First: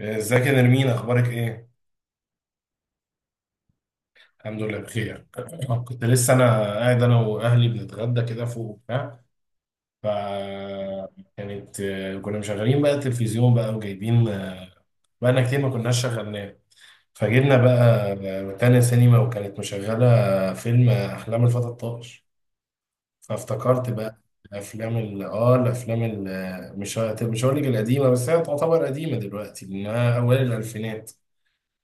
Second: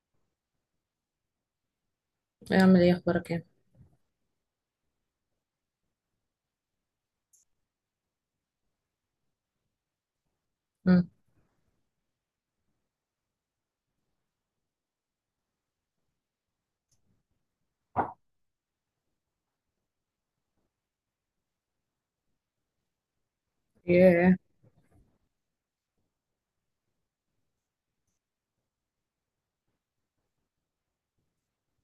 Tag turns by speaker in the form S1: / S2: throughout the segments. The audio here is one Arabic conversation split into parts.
S1: ازيك يا نرمين، اخبارك ايه؟
S2: اعمل ايه، اخبارك ايه؟
S1: الحمد لله بخير. كنت لسه انا واهلي بنتغدى كده فوق وبتاع. ف
S2: مم.
S1: كانت كنا مشغلين بقى التلفزيون بقى وجايبين، بقالنا كتير ما كناش شغلناه. فجبنا بقى تانية سينما وكانت مشغلة فيلم أحلام الفتى الطائش. فافتكرت بقى
S2: ياه.
S1: الأفلام ال مش هقول لك القديمة، بس هي تعتبر قديمة دلوقتي لأنها أوائل الألفينات.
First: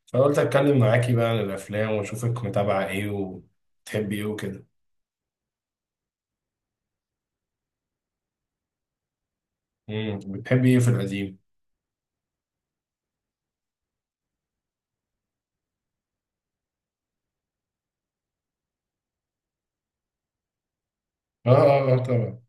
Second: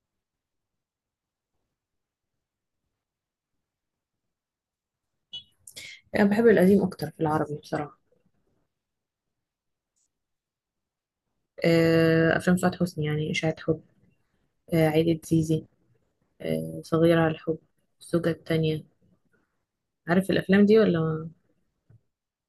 S1: فقلت اتكلم معاكي بقى عن الافلام واشوفك متابعه ايه وبتحبي ايه وكده.
S2: انا بحب القديم اكتر في العربي بصراحه.
S1: بتحبي ايه في القديم؟
S2: افلام سعاد حسني يعني اشاعه حب. عيله زيزي. صغيره على الحب. الزوجه التانية. عارف الافلام دي ولا؟
S1: اه اه اه طبعا.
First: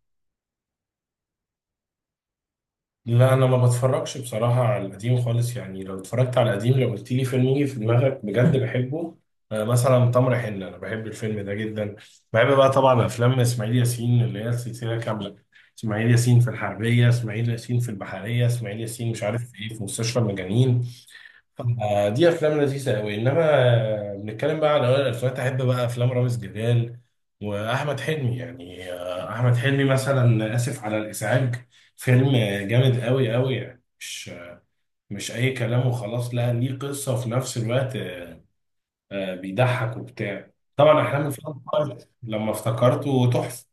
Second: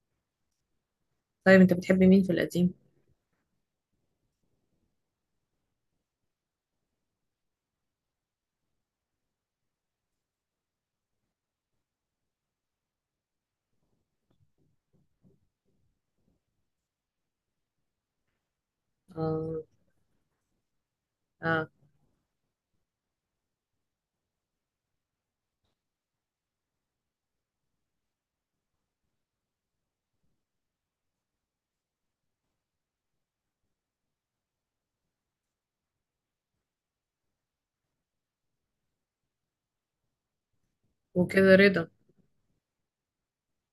S2: طيب انت بتحب مين في القديم؟
S1: لا انا ما بتفرجش بصراحه على القديم خالص، يعني لو اتفرجت على القديم، لو قلت لي فيلم يجي في دماغك بجد بحبه، مثلا تمر حنه، انا بحب الفيلم ده جدا. بحب بقى طبعا افلام اسماعيل ياسين اللي هي السلسله كامله، اسماعيل ياسين في الحربيه، اسماعيل ياسين في البحريه، اسماعيل ياسين مش عارف
S2: اه،
S1: ايه في مستشفى المجانين.
S2: اه،
S1: دي افلام لذيذه قوي، انما بنتكلم بقى على اوائل الالفينات، احب بقى افلام رامز جلال واحمد حلمي، يعني احمد حلمي مثلا اسف على الازعاج. فيلم جامد قوي قوي، يعني مش اي كلام وخلاص، لا ليه قصه وفي نفس الوقت بيضحك وبتاع. طبعا احلام
S2: وكده
S1: الفيلم
S2: رضا.
S1: لما افتكرته تحفه.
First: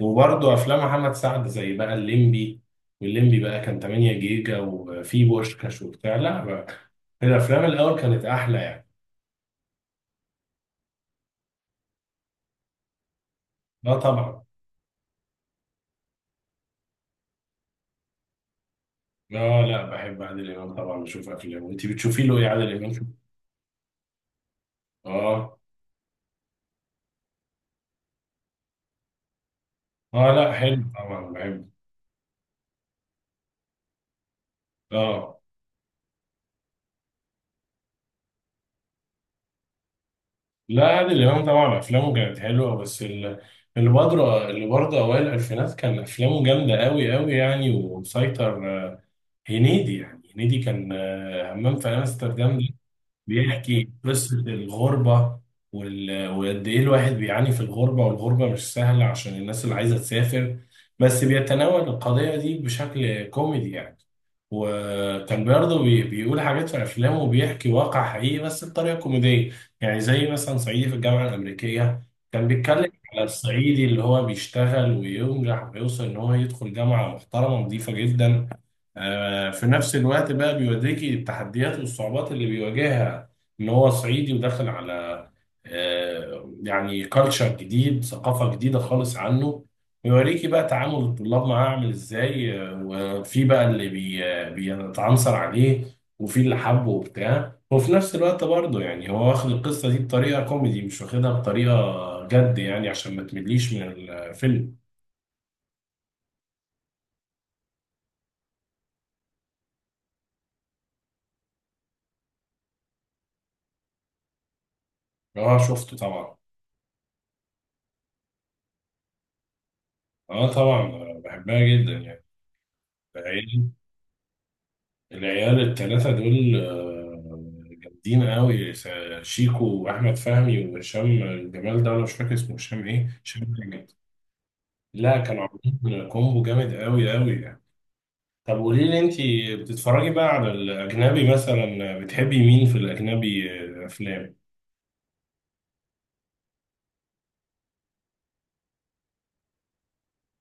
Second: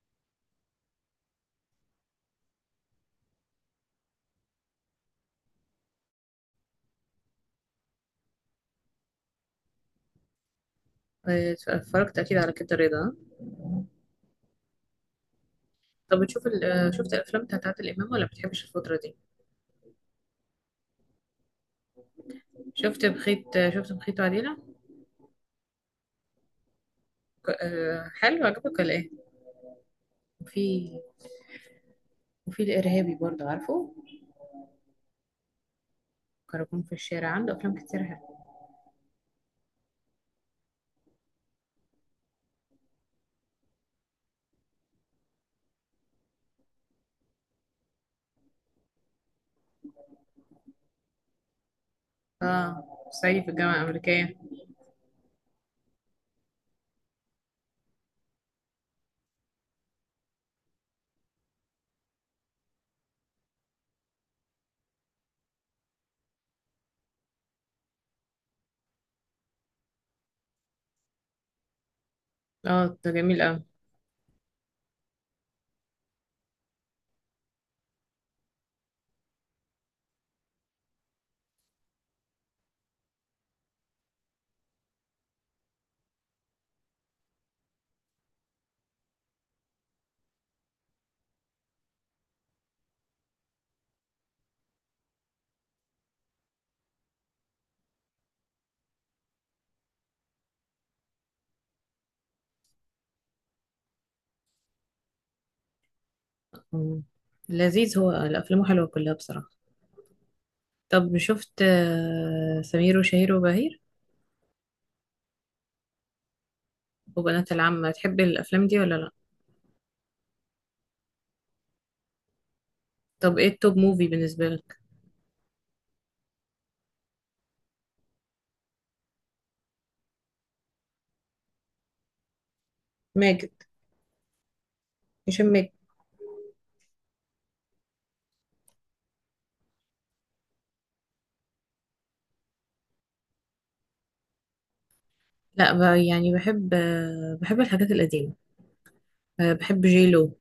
S1: وبرضه افلام محمد سعد زي بقى الليمبي، والليمبي بقى كان 8 جيجا وفي بوشكاش وبتاع. لا بقى الافلام الاول كانت احلى يعني.
S2: اتفرجت اكيد على كده رضا، آه؟
S1: اه طبعا.
S2: طب بتشوف شفت الافلام بتاعت عادل امام، ولا بتحبش الفتره دي؟
S1: اه لا بحب عادل امام طبعا بشوف افلامه، انت بتشوفي له ايه عادل امام؟
S2: شفت بخيت، شفت بخيت وعديله.
S1: اه.
S2: حلو، عجبك ولا ايه؟
S1: اه لا حلو
S2: وفي
S1: طبعا بحبه.
S2: وفي الارهابي برضه، عارفه.
S1: اه
S2: كراكون في الشارع، عنده افلام كتير حلوة.
S1: لا عادل إمام طبعا أفلامه كانت حلوة، بس اللي برضه أوائل الألفينات كان أفلامه جامدة أوي أوي يعني ومسيطر. هنيدي، كان همام في أمستردام،
S2: اه، صعيدي في الجامعة
S1: بيحكي
S2: الأمريكية.
S1: قصة الغربة وقد إيه الواحد بيعاني في الغربة، والغربة مش سهلة عشان الناس اللي عايزة تسافر، بس بيتناول القضية دي بشكل كوميدي يعني. وكان برضه بيقول حاجات في أفلامه وبيحكي واقع حقيقي بس بطريقة كوميدية، يعني زي مثلا صعيدي في الجامعة الأمريكية، كان بيتكلم
S2: اه، ده
S1: على
S2: جميل أوي.
S1: الصعيدي اللي هو بيشتغل وينجح ويوصل إن هو يدخل جامعة محترمة نظيفة جدا. في نفس الوقت بقى بيوريكي التحديات والصعوبات اللي بيواجهها ان هو صعيدي وداخل على يعني كالتشر جديد، ثقافة جديده خالص عنه. ويوريكي بقى تعامل الطلاب معاه عامل ازاي. وفي بقى اللي بي آه، بيتعنصر عليه، وفي اللي حبه وبتاع، وفي نفس الوقت برضه يعني هو واخد القصة دي بطريقة كوميدي، مش واخدها بطريقة جد، يعني عشان ما تمليش من الفيلم.
S2: مم. لذيذ، هو الأفلام حلوة كلها بصراحة. طب شفت سمير وشهير وبهير
S1: اه شفته طبعا.
S2: وبنات العم؟ تحب الأفلام دي ولا لأ؟
S1: اه طبعا، بحبها جدا
S2: طب إيه
S1: يعني.
S2: التوب موفي بالنسبة لك؟
S1: العيال التلاتة دول جامدين قوي. شيكو وأحمد فهمي وهشام، الجمال ده أنا مش فاكر اسمه، هشام إيه؟
S2: ماجد.
S1: هشام جامد. لا
S2: هشام
S1: كانوا
S2: ماجد.
S1: عاملين كومبو جامد قوي قوي يعني. طب قولي لي أنت، بتتفرجي بقى على الأجنبي؟ مثلا بتحبي مين في الأجنبي، أفلام؟
S2: لأ بقى، يعني بحب بحب الحاجات القديمة. بحب جيلو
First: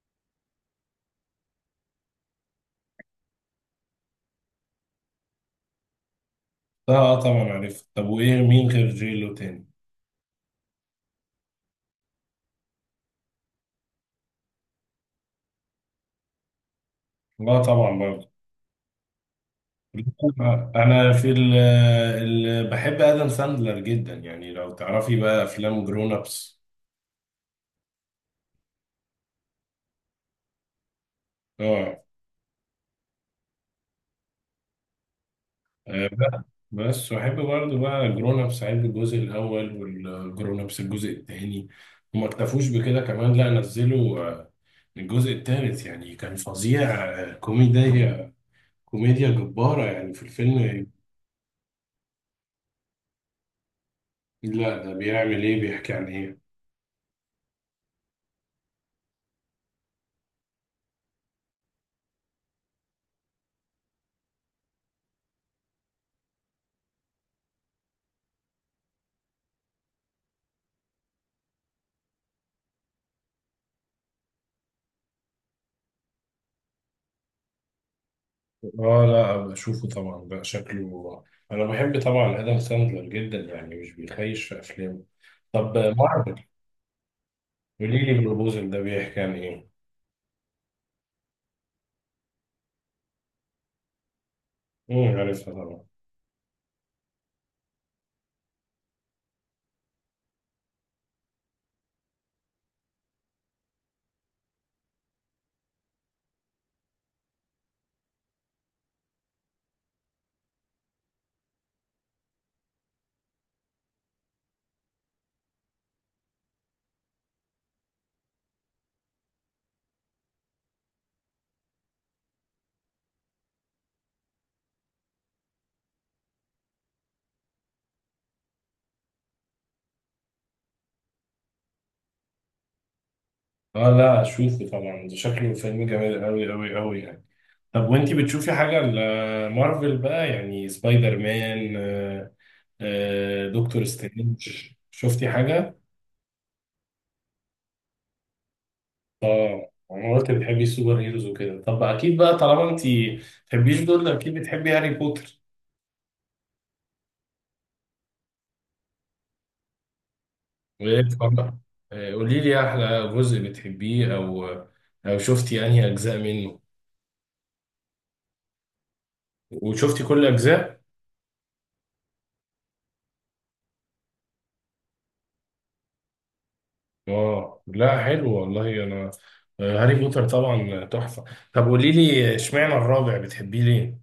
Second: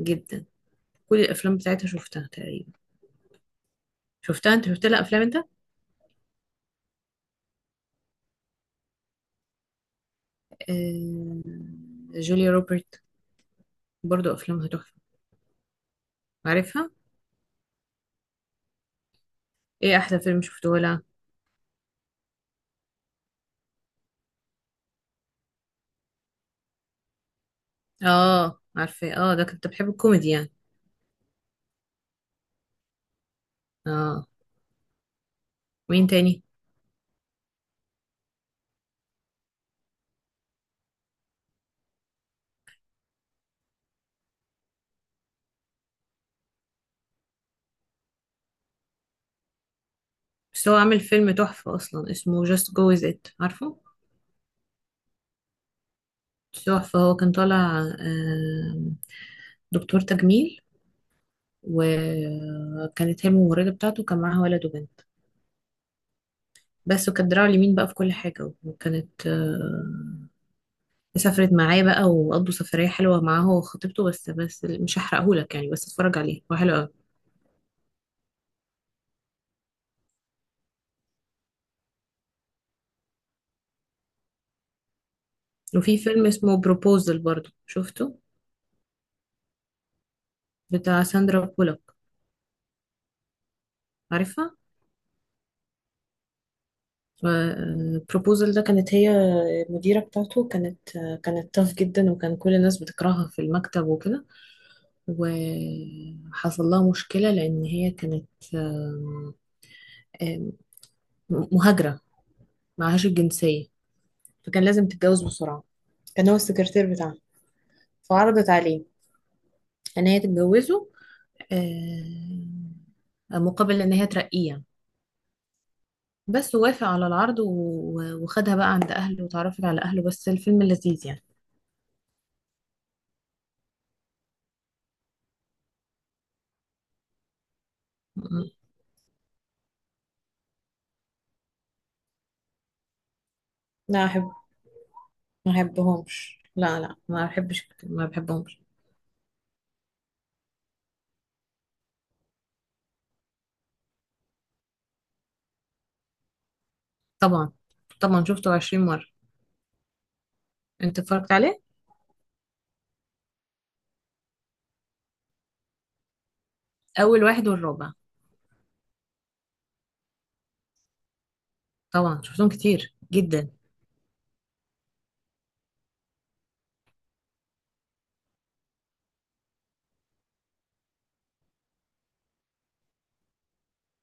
S2: جدا. كل الأفلام بتاعتها شفتها تقريبا. شفتها؟ أنت شفت لها أفلام أنت؟
S1: لا طبعا عارف. طب وإيه مين غير جيلو تاني؟
S2: آه، جوليا روبرت، برضو أفلامها تحفة، عارفها؟
S1: لا طبعا برضه.
S2: إيه أحلى فيلم شفته لها؟
S1: أنا في بحب آدم ساندلر جدا، يعني لو تعرفي بقى أفلام جرون أبس.
S2: اه عارفة، اه ده كنت بحب الكوميدي يعني.
S1: اه.
S2: اه. مين تاني؟
S1: بقى بس واحب برضه بقى جرون ابس، احب الجزء الاول والجرون ابس الجزء الثاني، وما اكتفوش بكده كمان، لا نزلوا الجزء الثالث، يعني كان فظيع. كوميديا كوميديا جبارة يعني في
S2: بس هو
S1: الفيلم.
S2: عامل فيلم تحفة اصلا اسمه Just Go With It، عارفه؟
S1: لا ده بيعمل ايه؟ بيحكي عن ايه؟
S2: تحفة. هو كان طالع دكتور تجميل، وكانت هي الممرضة بتاعته، كان معاها ولد وبنت بس. وكانت دراعه اليمين بقى في كل حاجة، وكانت سافرت معاه بقى وقضوا سفرية حلوة معاه هو وخطيبته. بس مش هحرقهولك يعني، بس اتفرج عليه، هو حلو قوي.
S1: اه لا بشوفه طبعا بقى، شكله. انا بحب طبعا ادم ساندلر جدا يعني، مش بيخيش في افلامه. طب
S2: وفي فيلم
S1: مارفل.
S2: اسمه بروبوزل برضه،
S1: قولي
S2: شفته؟
S1: لي بروبوزل ده بيحكي عن ايه؟
S2: بتاع ساندرا بولوك، عارفها؟
S1: عارفها طبعا.
S2: فالبروبوزل ده، كانت هي المديرة بتاعته. كانت تاف جدا، وكان كل الناس بتكرهها في المكتب وكده. وحصل لها مشكلة، لأن هي كانت آم، آم، مهاجرة، معهاش الجنسية. فكان لازم تتجوز بسرعة. كان هو السكرتير بتاعها، فعرضت عليه إن هي تتجوزه، آم، مقابل إن هي ترقيه يعني. بس وافق على العرض وخدها بقى عند أهله وتعرفت على أهله. بس الفيلم لذيذ يعني.
S1: اه لا اشوفه طبعا، ده شكله فيلم جميل قوي قوي قوي يعني. طب وانتي
S2: م.
S1: بتشوفي حاجة لمارفل بقى؟ يعني سبايدر مان، دكتور
S2: لا أحب.
S1: سترينج، شفتي
S2: ما
S1: حاجة؟
S2: بحبهمش، لا لا، ما بحبش، ما بحبهمش.
S1: اه انا قلت بتحبي السوبر هيروز وكده. طب اكيد بقى طالما انتي بتحبيش دول، اكيد بتحبي هاري بوتر.
S2: طبعا، طبعا شفته 20 مرة. انت
S1: وايه
S2: اتفرجت
S1: بقى؟
S2: عليه؟
S1: قولي لي احلى جزء بتحبيه، او شفتي انهي اجزاء منه.
S2: اول واحد والرابع.
S1: وشفتي كل اجزاء؟
S2: طبعا شفتهم كتير جدا.
S1: اه لا حلو والله. انا هاري بوتر طبعا تحفة. طب قولي لي اشمعنى الرابع بتحبيه ليه؟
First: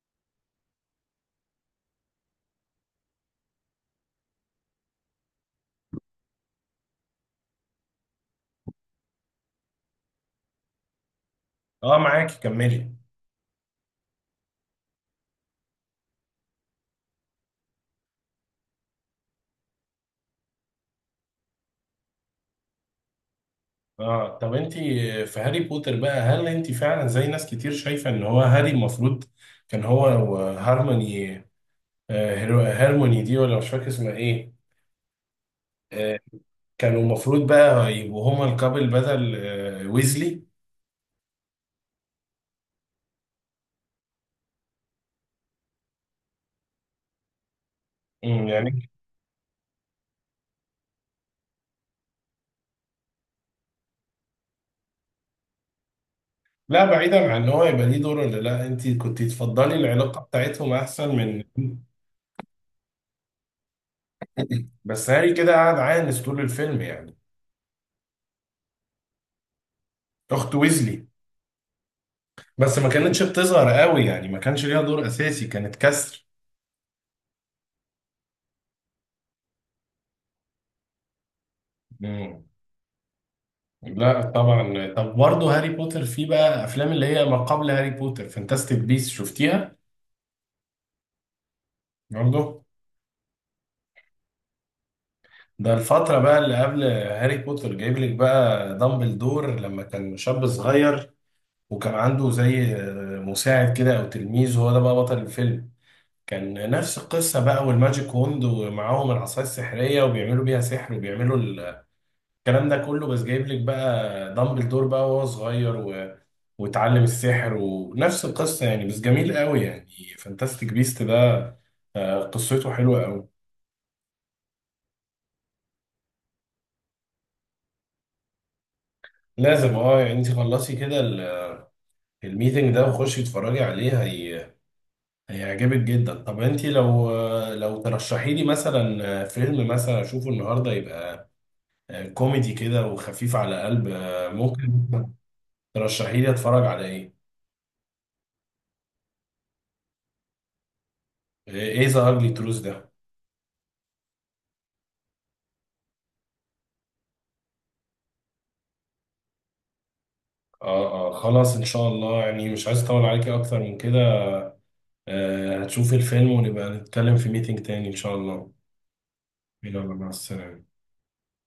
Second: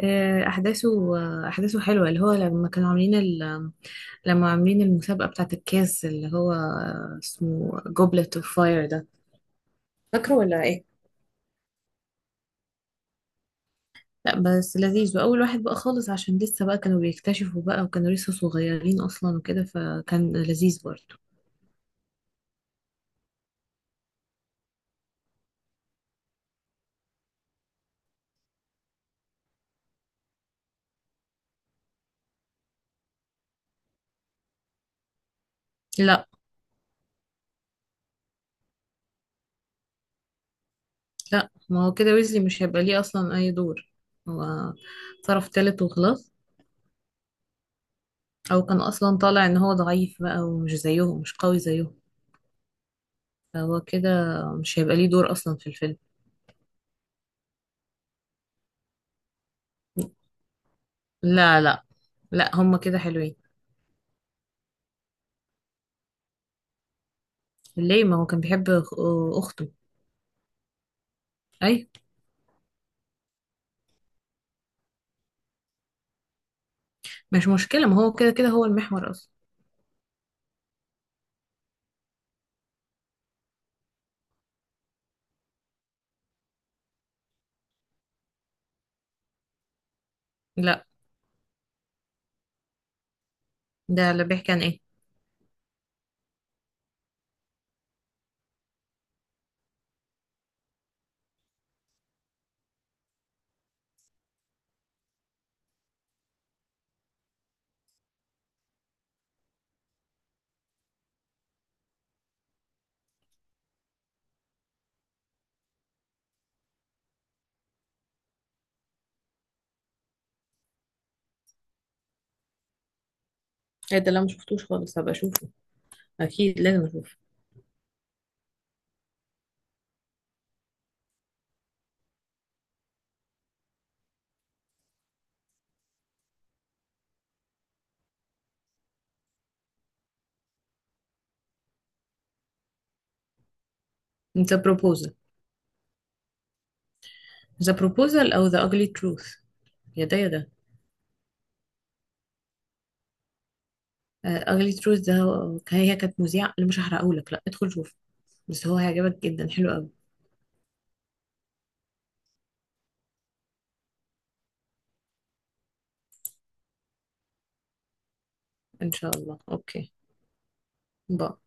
S2: آه، احداثه احداثه حلوة، اللي هو لما كانوا عاملين لما عاملين المسابقة بتاعة الكاس، اللي هو اسمه جوبلت اوف فاير ده، فاكره ولا ايه؟
S1: اه معاكي كملي.
S2: لا بس لذيذ، واول واحد بقى خالص عشان لسه بقى كانوا بيكتشفوا بقى وكانوا لسه صغيرين اصلا وكده، فكان لذيذ برضه.
S1: اه طب انت في هاري بوتر بقى، هل انت فعلا زي ناس كتير شايفة ان هو هاري المفروض كان هو وهارموني، هارموني دي، ولا مش فاكر اسمها ايه، آه،
S2: لا
S1: كانوا المفروض بقى يبقوا هما الكابل بدل ويزلي.
S2: لا، ما هو كده ويزلي مش هيبقى ليه اصلا اي دور. هو طرف تالت وخلاص.
S1: مم،
S2: او كان
S1: يعني.
S2: اصلا طالع ان هو ضعيف بقى ومش زيهم، مش قوي زيهم. فهو كده مش هيبقى ليه دور اصلا في الفيلم.
S1: لا بعيدا عن ان هو يبقى ليه دور ولا لا، انت كنت تفضلي العلاقة بتاعتهم احسن من؟
S2: لا، لا، لا، هما كده حلوين.
S1: بس هاري كده قعد عانس طول الفيلم يعني.
S2: ليه، ما هو كان بيحب اخته.
S1: اخت ويزلي.
S2: اي.
S1: بس ما كانتش بتظهر قوي يعني، ما كانش ليها دور اساسي، كانت كسر.
S2: مش مشكلة، ما هو كده كده هو المحور اصلا.
S1: مم. لا طبعا. طب برضه هاري بوتر فيه بقى افلام اللي هي ما قبل هاري بوتر، فانتاستيك بيس، شفتيها؟
S2: لا،
S1: برضه.
S2: ده اللي بيحكي عن ايه؟
S1: ده الفترة بقى اللي قبل هاري بوتر، جايب لك بقى دامبلدور لما كان شاب صغير، وكان عنده زي مساعد كده او تلميذ، هو ده بقى بطل الفيلم. كان نفس القصة بقى، والماجيك وند، ومعاهم العصاية السحرية وبيعملوا بيها سحر، وبيعملوا الكلام ده كله، بس جايب لك بقى دامبلدور بقى وهو صغير واتعلم السحر، ونفس القصة يعني بس جميل قوي يعني. فانتاستيك بيست ده قصته حلوة قوي.
S2: ايه ده، لا مش شفتوش خالص، هبقى اشوفه اكيد، لازم اشوفه.
S1: لازم، اه يعني انت خلصي كده الميتنج ده وخشي اتفرجي عليه، هيعجبك جدا. طب انت لو، لو ترشحي لي مثلا فيلم مثلا اشوفه النهارده، يبقى كوميدي كده وخفيف على قلب،
S2: The
S1: ممكن
S2: Proposal.
S1: ترشحي لي اتفرج على ايه؟
S2: The Proposal او The Ugly Truth، يا ده يا ده.
S1: ايه؟ ذا اجلي تروث ده؟
S2: اغلي تروز ده، هي كانت مذيعة، اللي مش هحرقهولك، لا ادخل شوف، بس هو هيعجبك جدا، حلو قوي.
S1: اه اه خلاص ان شاء الله، يعني مش عايز اطول عليكي اكتر من كده. هتشوفي الفيلم ونبقى نتكلم في ميتنج تاني ان شاء الله.
S2: ان شاء الله.
S1: يلا
S2: اوكي.
S1: مع السلامة.
S2: باي.